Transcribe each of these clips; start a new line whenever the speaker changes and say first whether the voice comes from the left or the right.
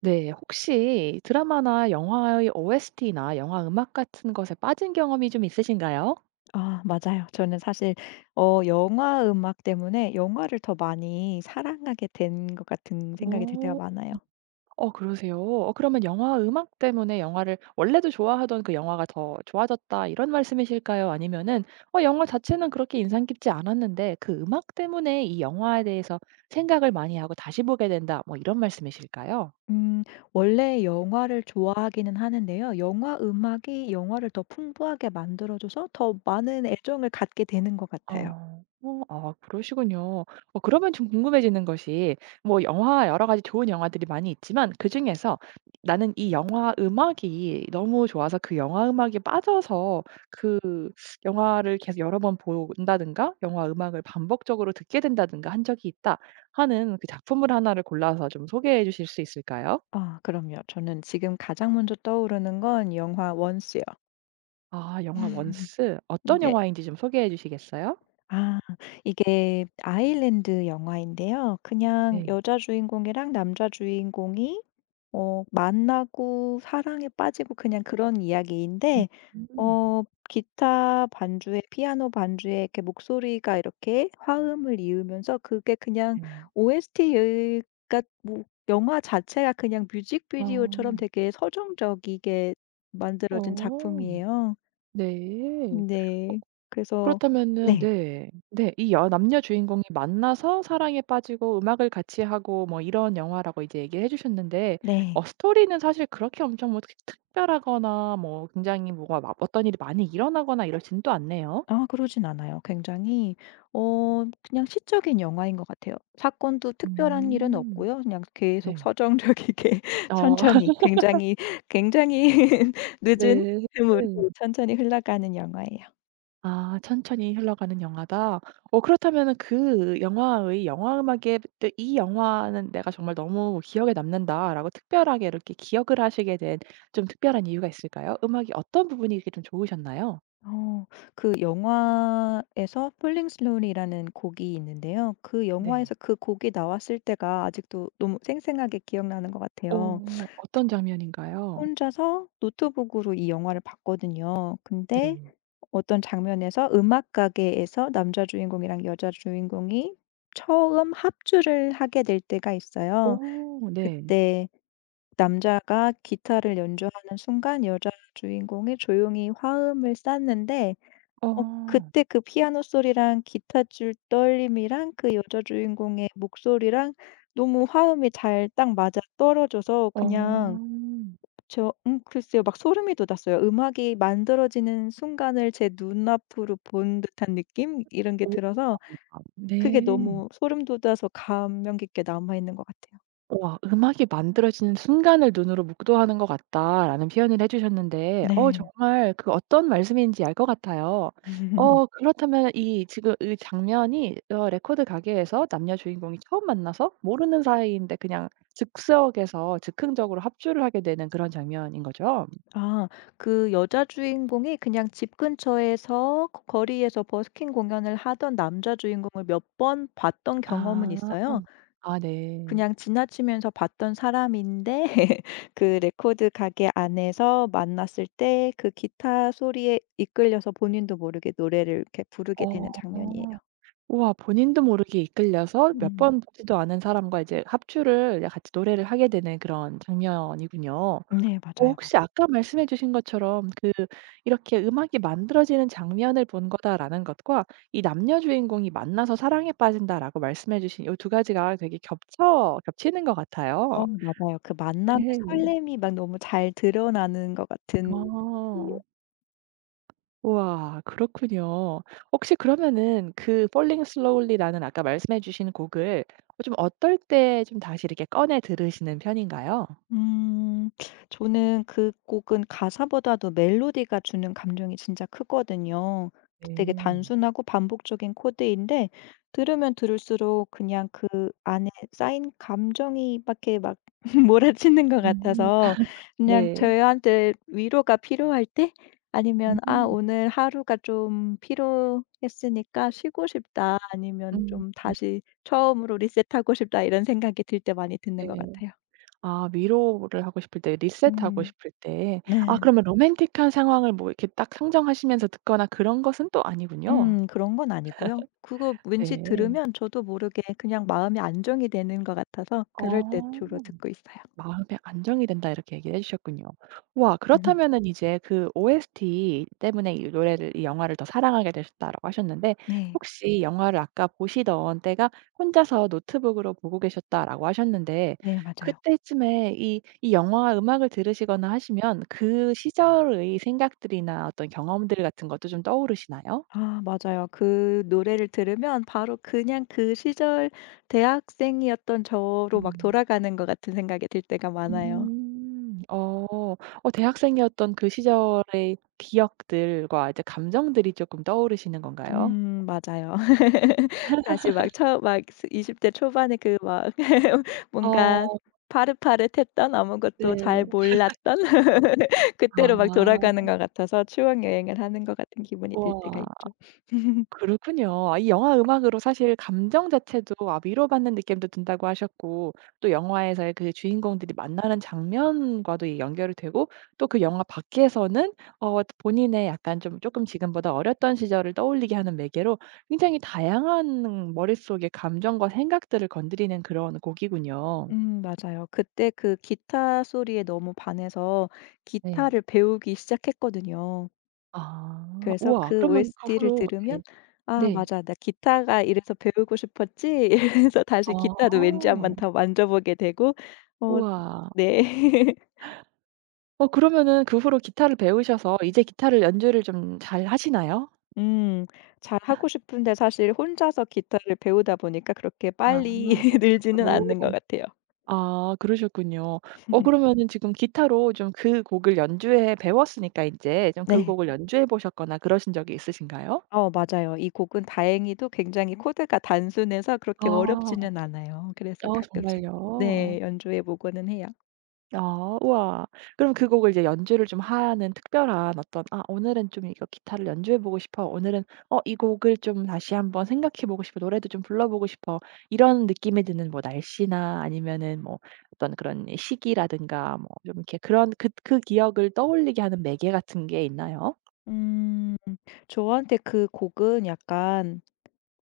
right: 네. 혹시 드라마나 영화의 OST나 영화 음악 같은 것에 빠진 경험이 좀 있으신가요?
left: 아 맞아요. 저는 사실 영화 음악 때문에 영화를 더 많이 사랑하게 된 것 같은 생각이 들 때가
right: 오,
left: 많아요.
right: 어 그러세요? 어 그러면 영화 음악 때문에 영화를 원래도 좋아하던 그 영화가 더 좋아졌다 이런 말씀이실까요? 아니면은 어 영화 자체는 그렇게 인상 깊지 않았는데 그 음악 때문에 이 영화에 대해서 생각을 많이 하고 다시 보게 된다 뭐 이런 말씀이실까요?
left: 음 원래 영화를 좋아하기는 하는데요. 영화 음악이 영화를 더 풍부하게 만들어 줘서 더 많은 애정을 갖게 되는 것 같아요.
right: 어. 어 아 그러시군요. 어 그러면 좀 궁금해지는 것이 뭐 영화 여러 가지 좋은 영화들이 많이 있지만 그중에서 나는 이 영화 음악이 너무 좋아서 그 영화 음악에 빠져서 그 영화를 계속 여러 번 본다든가 영화 음악을 반복적으로 듣게 된다든가 한 적이 있다 하는 그 작품을 하나를 골라서 좀 소개해 주실 수 있을까요?
left: 아 그럼요. 저는 지금 가장 먼저 떠오르는 건 영화 원스요.
right: 아 영화 원스 어떤
left: 네.
right: 영화인지 좀 소개해 주시겠어요?
left: 아 이게 아일랜드 영화인데요. 그냥
right: 네.
left: 여자 주인공이랑 남자 주인공이 만나고 사랑에 빠지고 그냥 그런 이야기인데
right: 음.
left: 어 기타 반주에 피아노 반주에 이렇게 목소리가 이렇게 화음을 이으면서 그게 그냥
right: 네.
left: OST 가 뭐 영화 자체가 그냥 뮤직비디오처럼
right: 어.
left: 되게 서정적이게 만들어진
right: 어.
left: 작품이에요.
right: 네.
left: 네. 그래서
right: 그렇다면은
left: 네.
right: 네. 네. 이 여 남녀 주인공이 만나서 사랑에 빠지고 음악을 같이 하고 뭐 이런 영화라고 이제 얘기를 해 주셨는데
left: 네.
right: 어 스토리는 사실 그렇게 엄청 뭐 특 특별하거나 뭐 굉장히 뭐가 막 어떤 일이 많이 일어나거나 이러지는 또 않네요.
left: 아 그러진 않아요. 굉장히 그냥 시적인 영화인 것 같아요. 사건도 특별한 일은
right: 음.
left: 없고요. 그냥 계속
right: 네.
left: 서정적이게
right: 어.
left: 천천히 굉장히, 굉장히 늦은
right: 네.
left: 흐으로 천천히 흘러가는 영화예요.
right: 아 천천히 흘러가는 영화다. 어 그렇다면은 그 영화의 영화 음악에 또 '이 영화는 내가 정말 너무 기억에 남는다.'라고 특별하게 이렇게 기억을 하시게 된 좀 특별한 이유가 있을까요? 음악이 어떤 부분이 이렇게 좀 좋으셨나요?
left: 어 그 영화에서 Fulling Slowly 라는 곡이 있는데요. 그
right: 네.
left: 영화에서 그 곡이 나왔을 때가 아직도 너무 생생하게 기억나는 것 같아요.
right: 어 어떤 장면인가요?
left: 혼자서 노트북으로 이 영화를 봤거든요. 근데
right: 네.
left: 어떤 장면에서 음악 가게에서 남자 주인공이랑 여자 주인공이 처음 합주를 하게 될 때가 있어요.
right: 오 네.
left: 그때 남자가 기타를 연주하는 순간 여자 주인공이 조용히 화음을 쌌는데
right: 어.
left: 그때 그 피아노 소리랑 기타줄 떨림이랑 그 여자 주인공의 목소리랑 너무 화음이 잘 딱 맞아떨어져서 그냥
right: 어,
left: 저 글쎄요. 막 소름이 돋았어요. 음악이 만들어지는 순간을 제 눈앞으로 본 듯한 느낌 이런 게
right: 오.
left: 들어서 그게
right: 네.
left: 너무 소름 돋아서 감명 깊게 남아 있는 것 같아요.
right: 와 "음악이 만들어지는 순간을 눈으로 목도하는 것 같다."라는 표현을 해 주셨는데 어
left: 네.
right: 정말 그 어떤 말씀인지 알 것 같아요. 어 그렇다면 이 지금 이 장면이 어 레코드 가게에서 남녀 주인공이 처음 만나서 모르는 사이인데 그냥 즉석에서 즉흥적으로 합주를 하게 되는 그런 장면인 거죠?
left: 아 그 여자 주인공이 그냥 집 근처에서 거 거리에서 버스킹 공연을 하던 남자 주인공을 몇 번 봤던 경험은
right: 아.
left: 있어요.
right: 아 네.
left: 그냥 지나치면서 봤던 사람인데 그 레코드 가게 안에서 만났을 때 그 기타 소리에 이끌려서 본인도 모르게 노래를 이렇게 부르게 되는
right: 어.
left: 장면이에요.
right: 우와 본인도 모르게 이끌려서 몇
left: 음.
right: 번 보지도 않은 사람과 이제 합주를 같이 노래를 하게 되는 그런 장면이군요.
left: 네
right: 어
left: 맞아요, 맞아요.
right: 혹시 아까 말씀해 주신 것처럼 그 이렇게 '음악이 만들어지는 장면을 본 거다.'라는 것과 이 남녀 주인공이 만나서 사랑에 빠진다라고 말씀해 주신 요 두 가지가 되게 겹쳐 겹치는 것 같아요.
left: 어 맞아요. 그 만남의
right: 네.
left: 설렘이 막 너무 잘 드러나는 것 같은 곡이에요.
right: 아. 우와 그렇군요. 혹시 그러면은 그 Falling Slowly라는 아까 말씀해 주신 곡을 어 좀 어떨 때 좀 다시 이렇게 꺼내 들으시는 편인가요?
left: 음. 저는 그 곡은 가사보다도 멜로디가 주는 감정이 진짜 크거든요. 되게
right: 네.
left: 단순하고 반복적인 코드인데 들으면 들을수록 그냥 그 안에 쌓인 감정이 막에막 몰아치는 것
right: 음.
left: 같아서 그냥
right: 네.
left: 저희한테 위로가 필요할 때 아니면 '아
right: 음.
left: 오늘 하루가 좀 피로했으니까 쉬고 싶다.' 아니면
right: 음.
left: 좀
right: 음.
left: '다시 처음으로 리셋하고 싶다.' 이런 생각이 들 때 많이 듣는 것
right: 네.
left: 같아요.
right: 아 위로를 하고 싶을 때 리셋하고
left: 음.
right: 싶을 때. 아 네.
left: 네.
right: 그러면 로맨틱한 상황을 뭐 이렇게 딱 상정하시면서 듣거나 그런 것은 또 아니군요.
left: 그런 건 아니고요. 그거 왠지
right: 네.
left: 들으면 저도 모르게 그냥 마음이 안정이 되는 것 같아서 그럴 때
right: 어.
left: 주로 듣고 있어요.
right: 마음의 안정이 된다 이렇게 얘기를 해 주셨군요. 와
left: 음.
right: 그렇다면은 이제 그 OST 때문에 이 노래를 이 영화를 더 사랑하게 되셨다라고 하셨는데
left: 네.
right: 혹시 영화를 아까 보시던 때가 혼자서 노트북으로 보고 계셨다라고 하셨는데
left: 네 맞아요.
right: 그때쯤에 이 영화 음악을 들으시거나 하시면 그 시절의 생각들이나 어떤 경험들 같은 것도 좀 떠오르시나요?
left: 아 맞아요. 그 노래를 들으면 바로 그냥 그 시절 대학생이었던 저로 막
right: 음.
left: 돌아가는 것 같은 생각이 들 때가 많아요.
right: 음. 어. 어 대학생이었던 그 시절의 기억들과 이제 감정들이 쪼끔 떠오르시는 건가요?
left: 맞아요. 다시 막 처음 막 스 20대 초반에 그 막 뭔가
right: 어
left: 파릇파릇했던 아무것도 잘
right: 네.
left: 몰랐던 그때로 막 돌아가는
right: 아.
left: 것 같아서 추억 여행을 하는 것 같은 기분이 들 때가
right: 우와.
left: 있죠.
right: 그렇군요. 아 이 영화 음악으로 사실 감정 자체도 아 위로받는 느낌도 든다고 하셨고 또 영화에서의 그 주인공들이 만나는 장면과도 이 연결이 되고 또 그 영화 밖에서는 어 본인의 약간 좀 조금 지금보다 어렸던 시절을 떠올리게 하는 매개로 굉장히 다양한 머릿속의 감정과 생각들을 건드리는 그런 곡이군요.
left: 맞아요. 그때 그 기타 소리에 너무 반해서
right: 네.
left: 기타를 배우기 시작했거든요.
right: 아.
left: 그래서
right: 우와.
left: 그
right: 그러면 그
left: OST를
right: 후로 예.
left: 들으면
right: 네.
left: '아
right: 네.
left: 맞아. 나 기타가 이래서 배우고 싶었지.' 이래서 다시 기타도
right: 아.
left: 왠지 한번 더 만져보게 되고 어
right: 우와.
left: 네.
right: 어 그러면은 그 후로 기타를 배우셔서 이제 기타를 연주를 좀 잘 하시나요?
left: 음. 잘하고 싶은데 사실 혼자서 기타를 배우다 보니까 그렇게
right: 아
left: 빨리 늘지는 않는 것
right: 독학으로.
left: 같아요.
right: 아 그러셨군요. 어 그러면은 지금 기타로 좀 그 곡을 연주해 배웠으니까 인제 좀 그
left: 네.
right: 곡을 연주해 보셨거나 그러신 적이 있으신가요?
left: 어 맞아요. 이 곡은 다행히도 굉장히 코드가 단순해서 그렇게
right: 아.
left: 어렵지는 않아요. 그래서
right: 어
left: 가끔씩
right: 정말요?
left: 네 연주해 보고는 해요.
right: 아 우와. 그럼 그 곡을 이제 연주를 좀 하는 특별한 어떤 '아 오늘은 좀 이거 기타를 연주해 보고 싶어.' 오늘은 '어 이 곡을 좀 다시 한번 생각해 보고 싶어. 노래도 좀 불러 보고 싶어.' 이런 느낌이 드는 뭐 날씨나 아니면은 뭐 어떤 그런 시기라든가 뭐 좀 이렇게 그런 그 기억을 떠올리게 하는 매개 같은 게 있나요?
left: 음. 저한테 그 곡은 약간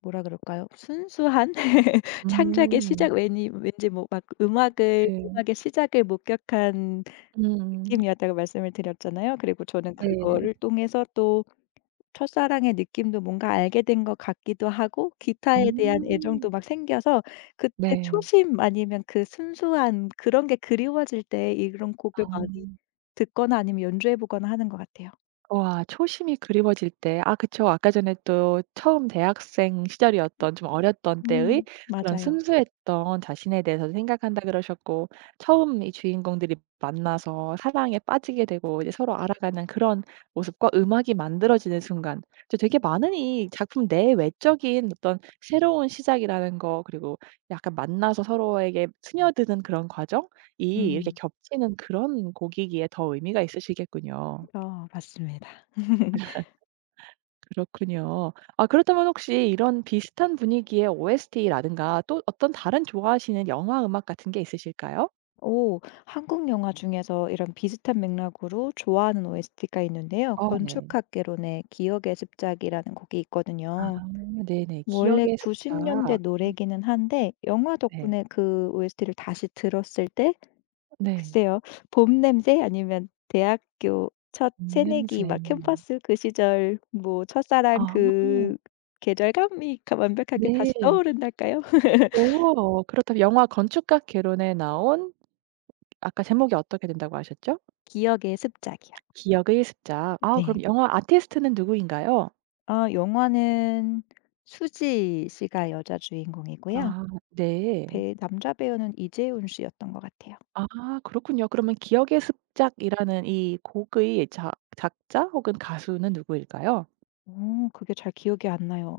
left: 뭐라 그럴까요? 순수한 창작의
right: 음.
left: 시작 왠이 왠지 뭐 막 음악을
right: 네.
left: 음악의 시작을 목격한
right: 음.
left: 느낌이었다고 말씀을 드렸잖아요. 그리고 저는
right: 네.
left: 그거를 통해서 또 첫사랑의 느낌도 뭔가 알게 된 것 같기도 하고 기타에 대한
right: 음.
left: 애정도 막 생겨서 그때
right: 네.
left: 초심 아니면 그 순수한 그런 게 그리워질 때 이런 곡을
right: 아.
left: 많이 듣거나 아니면 연주해 보거나 하는 것 같아요.
right: 와 초심이 그리워질 때 아 그쵸. 아까 전에 또 처음 대학생 시절이었던 좀 어렸던 때의 그런
left: 맞아요.
right: 순수했던 자신에 대해서 생각한다 그러셨고 처음 이 주인공들이 만나서 사랑에 빠지게 되고 이제 서로 알아가는 그런 모습과 음악이 만들어지는 순간 저 되게 많은 이 작품 내 외적인 어떤 새로운 시작이라는 거 그리고 약간 만나서 서로에게 스며드는 그런 과정이 이렇게
left: 음.
right: 겹치는 그런 곡이기에 더 의미가 있으시겠군요.
left: 어 맞습니다.
right: 그렇군요. 아 그렇다면 혹시 이런 비슷한 분위기의 OST라든가 또 어떤 다른 좋아하시는 영화 음악 같은 게 있으실까요?
left: 오 한국 영화 중에서 이런 비슷한 맥락으로 좋아하는 OST가 있는데요.
right: 어 네.
left: 건축학개론의 기억의 습작이라는 곡이
right: 아
left: 있거든요.
right: 네네.
left: 원래
right: 기억의
left: 90 년대
right: 습작.
left: 노래기는 한데 영화
right: 네.
left: 덕분에 그 OST를 다시 들었을 때
right: 네.
left: 글쎄요. 봄 냄새 아니면 대학교 첫 새내기
right: 입냄새.
left: 막 캠퍼스 그 시절 뭐 첫사랑
right: 아
left: 그 계절감이 가 완벽하게 다시
right: 네.
left: 떠오른달까요?
right: 오 그렇다면 영화 건축가 개론에 나온 아까 제목이 어떻게 된다고 하셨죠?
left: 기억의 습작이요.
right: 기억의 습작. 아
left: 네.
right: 그럼 영화 아티스트는 누구인가요?
left: 아 영화는 수지 씨가 여자 주인공이고요.
right: 아. 네.
left: 배 남자 배우는 이재훈 씨였던 것 같아요.
right: 아 그렇군요. 그러면 기억의 습작이라는 이 곡의 자 작자 혹은 가수는 누구일까요?
left: 오 그게 잘 기억이 안 나요.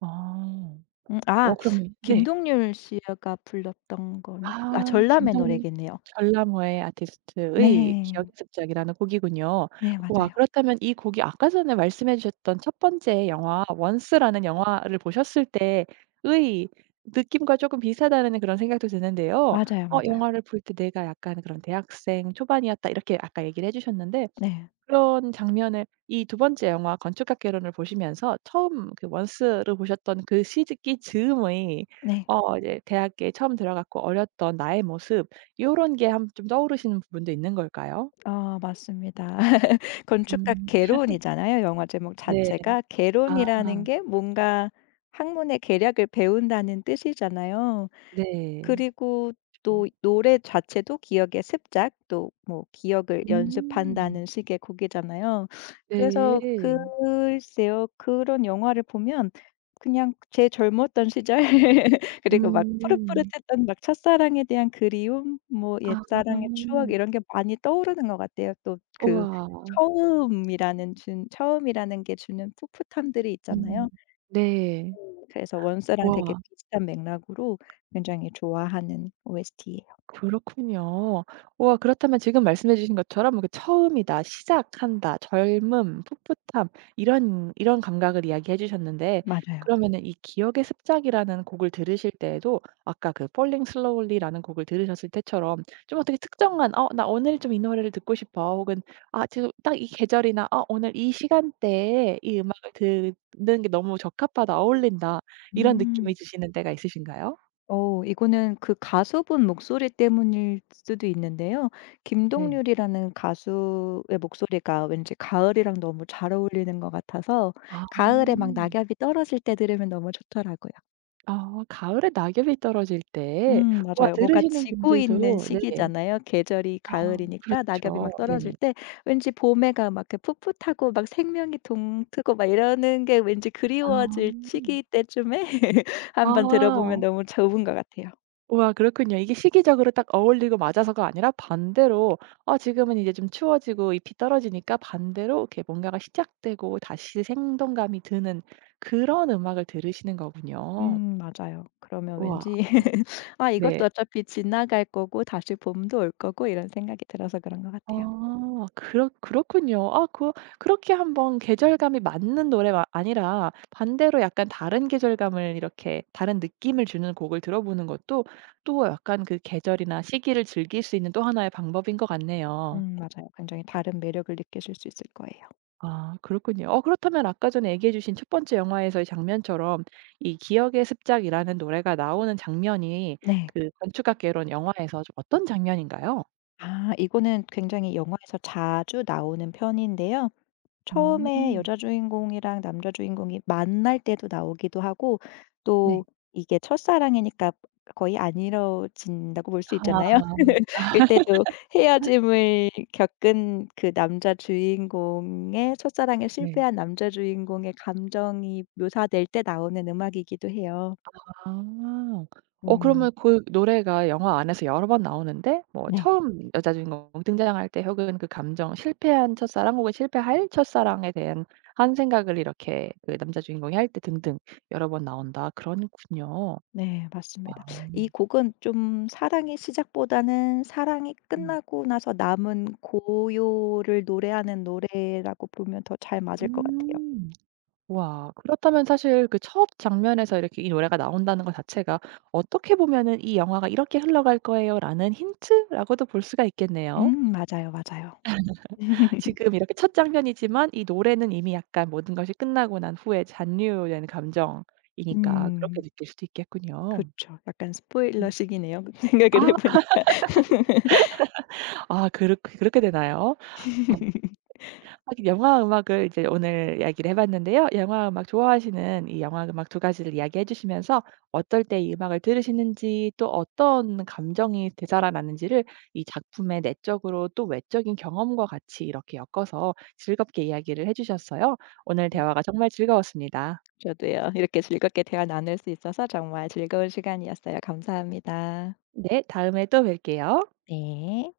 right: 아. 어
left: 아
right: 그럼 네.
left: 김동률 씨가 불렀던 거니 아
right: 아
left: 전람회
right: 김동
left: 노래겠네요.
right: 전람회의 아티스트의
left: 네.
right: 기억의 습작이라는 곡이군요.
left: 네
right: 와
left: 맞아요.
right: 그렇다면 이 곡이 아까 전에 말씀해 주셨던 첫 번째 영화 원스라는 영화를 보셨을 때의 느낌과 조금 비슷하다는 그런 생각도 드는데요.
left: 맞아요,
right: 어
left: 맞아요.
right: 영화를 볼 때 내가 약간 그런 대학생 초반이었다 이렇게 아까 얘기를 해 주셨는데
left: 네.
right: 그런 장면을 이 두 번째 영화 건축학개론을 보시면서 처음 그 원스를 보셨던 그 시기 즈음의
left: 네.
right: 어 이제 대학에 처음 들어갔고 어렸던 나의 모습 요런 게 한 좀 떠오르시는 부분도 있는 걸까요?
left: 어 맞습니다. 건축가
right: 음
left: 개론이잖아요. 영화 제목
right: 네.
left: 자체가
right: 아
left: 개론이라는 게 뭔가 학문의 계략을 배운다는 뜻이잖아요.
right: 네.
left: 그리고
right: 그쵸.
left: 또 노래 자체도 기억의 습작 또 뭐 기억을
right: 음.
left: 연습한다는 식의 곡이잖아요. 그래서
right: 네.
left: 글쎄요. 그런 영화를 보면 그냥 제 젊었던 시절 그리고 막
right: 음.
left: 푸릇푸릇했던 막 첫사랑에 대한 그리움 뭐
right: 아.
left: 옛사랑의 추억 이런 게 많이 떠오르는 것 같아요. 또 그
right: 우와.
left: 처음이라는 게 주는 풋풋함들이
right: 음.
left: 있잖아요.
right: 네.
left: 그래서 원스랑 되게
right: 우와.
left: 비슷한 맥락으로 굉장히 좋아하는 OST예요.
right: 그렇군요. 우와 그렇다면 지금 말씀해 주신 것처럼 뭐 그 처음이다, 시작한다, 젊음, 풋풋함 이런 감각을 이야기해 주셨는데
left: 맞아요.
right: 그러면은 이 기억의 습작이라는 곡을 들으실 때에도 아까 그 Falling Slowly라는 곡을 들으셨을 때처럼 좀 어떻게 특정한 '어 나 오늘 좀 이 노래를 듣고 싶어.' 혹은 '아 지금 딱 이 계절이나 어 오늘 이 시간대에 이 음악을 듣는 게 너무 적합하다. 어울린다.' 이런 느낌이
left: 음.
right: 드시는 때가 있으신가요?
left: 이거는 그 가수분 목소리 때문일 수도 있는데요.
right: 네.
left: 김동률이라는 가수의 목소리가 왠지 가을이랑 너무 잘 어울리는 것 같아서
right: 아.
left: 가을에 막 낙엽이 떨어질 때 들으면 너무 좋더라고요.
right: 아 가을에 낙엽이 떨어질 때 와
left: 맞아요. 뭔가
right: 들으시는
left: 지고 있는
right: 분들도 네.
left: 시기잖아요. 계절이
right: 아
left: 가을이니까 낙엽이
right: 그렇죠.
left: 막
right: 네네.
left: 떨어질 때 왠지 봄에가 막 그 풋풋하고 막 생명이 동트고 막 이러는 게 왠지
right: 아.
left: 그리워질 시기 때쯤에 한번
right: 아.
left: 들어보면 너무 좋은 것 같아요.
right: 우와 그렇군요. 이게 시기적으로 딱 어울리고 맞아서가 아니라 반대로 어 지금은 이제 좀 추워지고 잎이 떨어지니까 반대로 이렇게 뭔가가 시작되고 다시 생동감이 드는 그런 음악을 들으시는 거군요.
left: 맞아요. 그러면
right: 우와.
left: 왠지 '아
right: 네.
left: 이것도 어차피 지나갈 거고 다시 봄도 올 거고.' 이런 생각이 들어서 그런 것 같아요.
right: 아 그렇군요. 아 그 그렇게 한번 계절감이 맞는 노래가 아니라 반대로 약간 다른 계절감을 이렇게 다른 느낌을 주는 곡을 들어보는 것도 또 약간 그 계절이나 시기를 즐길 수 있는 또 하나의 방법인 것 같네요.
left: 맞아요. 굉장히 다른 매력을 느끼실 수 있을 거예요.
right: 아 그렇군요. 어 그렇다면 아까 전에 얘기해 주신 첫 번째 영화에서의 장면처럼 이 기억의 습작이라는 노래가 나오는 장면이
left: 네.
right: 그 건축학개론 영화에서 좀 어떤 장면인가요?
left: 아 이거는 굉장히 영화에서 자주 나오는 편인데요. 처음에
right: 음.
left: 여자 주인공이랑 남자 주인공이 만날 때도 나오기도 하고
right: 네.
left: 또 이게 첫사랑이니까 거의 안 이뤄진다고 볼 수
right: 아.
left: 있잖아요. 그때도 헤어짐을 겪은 그 남자 주인공의 첫사랑에
right: 네.
left: 실패한 남자 주인공의 감정이 묘사될 때 나오는 음악이기도 해요.
right: 아. 어 그러면
left: 음.
right: 그 노래가 영화 안에서 여러 번 나오는데 뭐
left: 네.
right: 처음 여자 주인공 등장할 때 혹은 그 감정 실패한 첫사랑 혹은 실패할 첫사랑에 대한 한 생각을 이렇게 그 남자 주인공이 할 때 등등 여러 번 나온다. 그렇군요.
left: 네
right: 아.
left: 맞습니다. 이 곡은 좀 사랑의 시작보다는 사랑이
right: 음.
left: 끝나고 나서 남은 고요를 노래하는 노래라고 보면 더 잘 맞을 것 같아요.
right: 음. 와 그렇다면 사실 그 첫 장면에서 이렇게 이 노래가 나온다는 것 자체가 어떻게 보면은 '이 영화가 이렇게 흘러갈 거예요.'라는 힌트라고도 볼 수가 있겠네요.
left: 맞아요, 맞아요.
right: 지금 이렇게 첫 장면이지만 이 노래는 이미 약간 모든 것이 끝나고 난 후에 잔류된 감정이니까 그렇게
left: 음
right: 느낄 수도 있겠군요.
left: 그쵸. 약간
right: 음.
left: 스포일러식이네요. 생각을 해
right: 아
left: 보니까.
right: 아 그렇게 되나요? 어 하긴 영화 음악을 이제 오늘 이야기를 해 봤는데요. 영화 음악 좋아하시는 이 영화 음악 두 가지를 이야기해 주시면서 어떨 때 이 음악을 들으시는지 또 어떤 감정이 되살아나는지를 이 작품의 내적으로 또 외적인 경험과 같이 이렇게 엮어서 즐겁게 이야기를 해 주셨어요. 오늘
left: 음
right: 대화가 정말 즐거웠습니다.
left: 저도요. 이렇게 즐겁게 대화 나눌 수 있어서 정말 즐거운 시간이었어요. 감사합니다.
right: 네, 다음에 또 뵐게요.
left: 네.